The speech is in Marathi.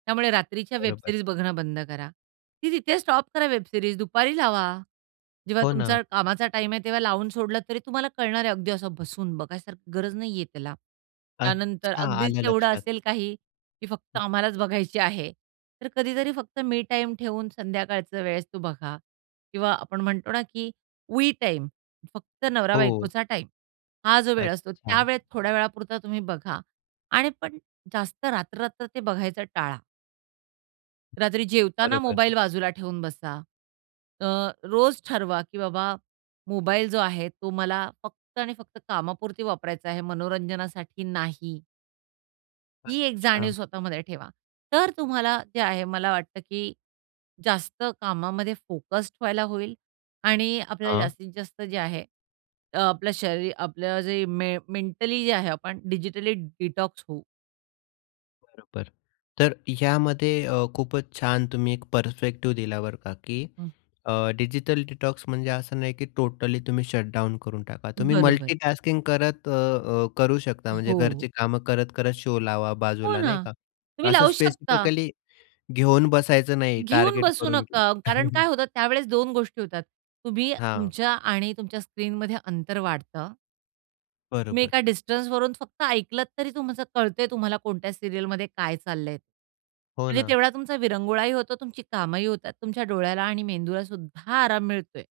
त्यामुळे रात्रीच्या वेब बरोबर. सिरीज बघणं बंद करा. ती तिथेच स्टॉप करा वेब सिरीज, दुपारी लावा. जेव्हा हो ना. तुमचा कामाचा टाईम आहे, तेव्हा लावून सोडला, तरी तुम्हाला कळणार आहे. अगदी असं बसून बघायसारखी गरज नाही आहे त्याला. त्यानंतर अच्छा, अगदीच आलं तेवढं लक्षात. असेल काही, की फक्त हं. आम्हालाच बघायची आहे. तर कधीतरी फक्त मी टाईम ठेवून संध्याकाळचं वेळेस तो बघा किंवा आपण म्हणतो ना, की वी टाईम. फक्त हो. नवरा-बायकोचा टाईम. हा जो वेळ असतो अच्छा. त्यावेळेत थोड्या वेळापुरता तुम्ही बघा आणि पण जास्त रात्र-रात्र ते बघायचा टाळा. हं, रात्री जेवताना बरोबर. मोबाईल बाजूला ठेवून बसा. अ, रोज ठरवा, की बाबा मोबाईल जो आहे, तो मला फक्त आणि फक्त कामापुरती वापरायचा आहे, मनोरंजनासाठी नाही. ही एक जाणीव अच्छा. स्वतःमध्ये ठेवा. तर अतुम्हाला जे आहे मला वाटतं की जास्त कामामध्ये फोकस्ड व्हायला होईल आणि आपल्याला हां. जास्तीत जास्त जे आहे अ, आपलं शरीर. आपलं जे मे मेंटली जे आहे, आपण डिजिटली डिटॉक्स होऊ. बरोबर. तर यामध्ये अ, खूपच छान तुम्ही एक पर्स्पेक्टिव्ह दिला बरं का? की हं अ, डिजिटल डिटॉक्स म्हणजे असं नाही की टोटली तुम्ही शट डाउन करून टाका. तुम्ही बरोबर. मल्टी टास्किंग करत अ, अ, करू शकता. म्हणजे हो. घरची कामं करत, करत शो लावा हो बाजूला नाही ना. का? तुम्ही असं लावू शकता. स्पेसिफिकली घेऊन बसायचं नाही घेऊन टार्गेट बसू करून की नका. कारण काय होतं त्यावेळेस 2 गोष्टी होतात. तुम्ही हां. तुमच्या आणि तुमच्या स्क्रीनमध्ये अंतर वाढतं. तुम्ही बरोबर. एका डिस्टन्सवरून फक्त ऐकलत तरी तुमचं कळतं आहे. तुम्हाला कोणत्या सीरियलमध्ये काय चाललं आहे. हो म्हणजे ना. तेवढा तुमचा विरंगुळाही होतो, तुमची कामंही होतात, तुमच्या डोळ्याला आणि मेंदूला सुद्धा आराम मिळतो आहे.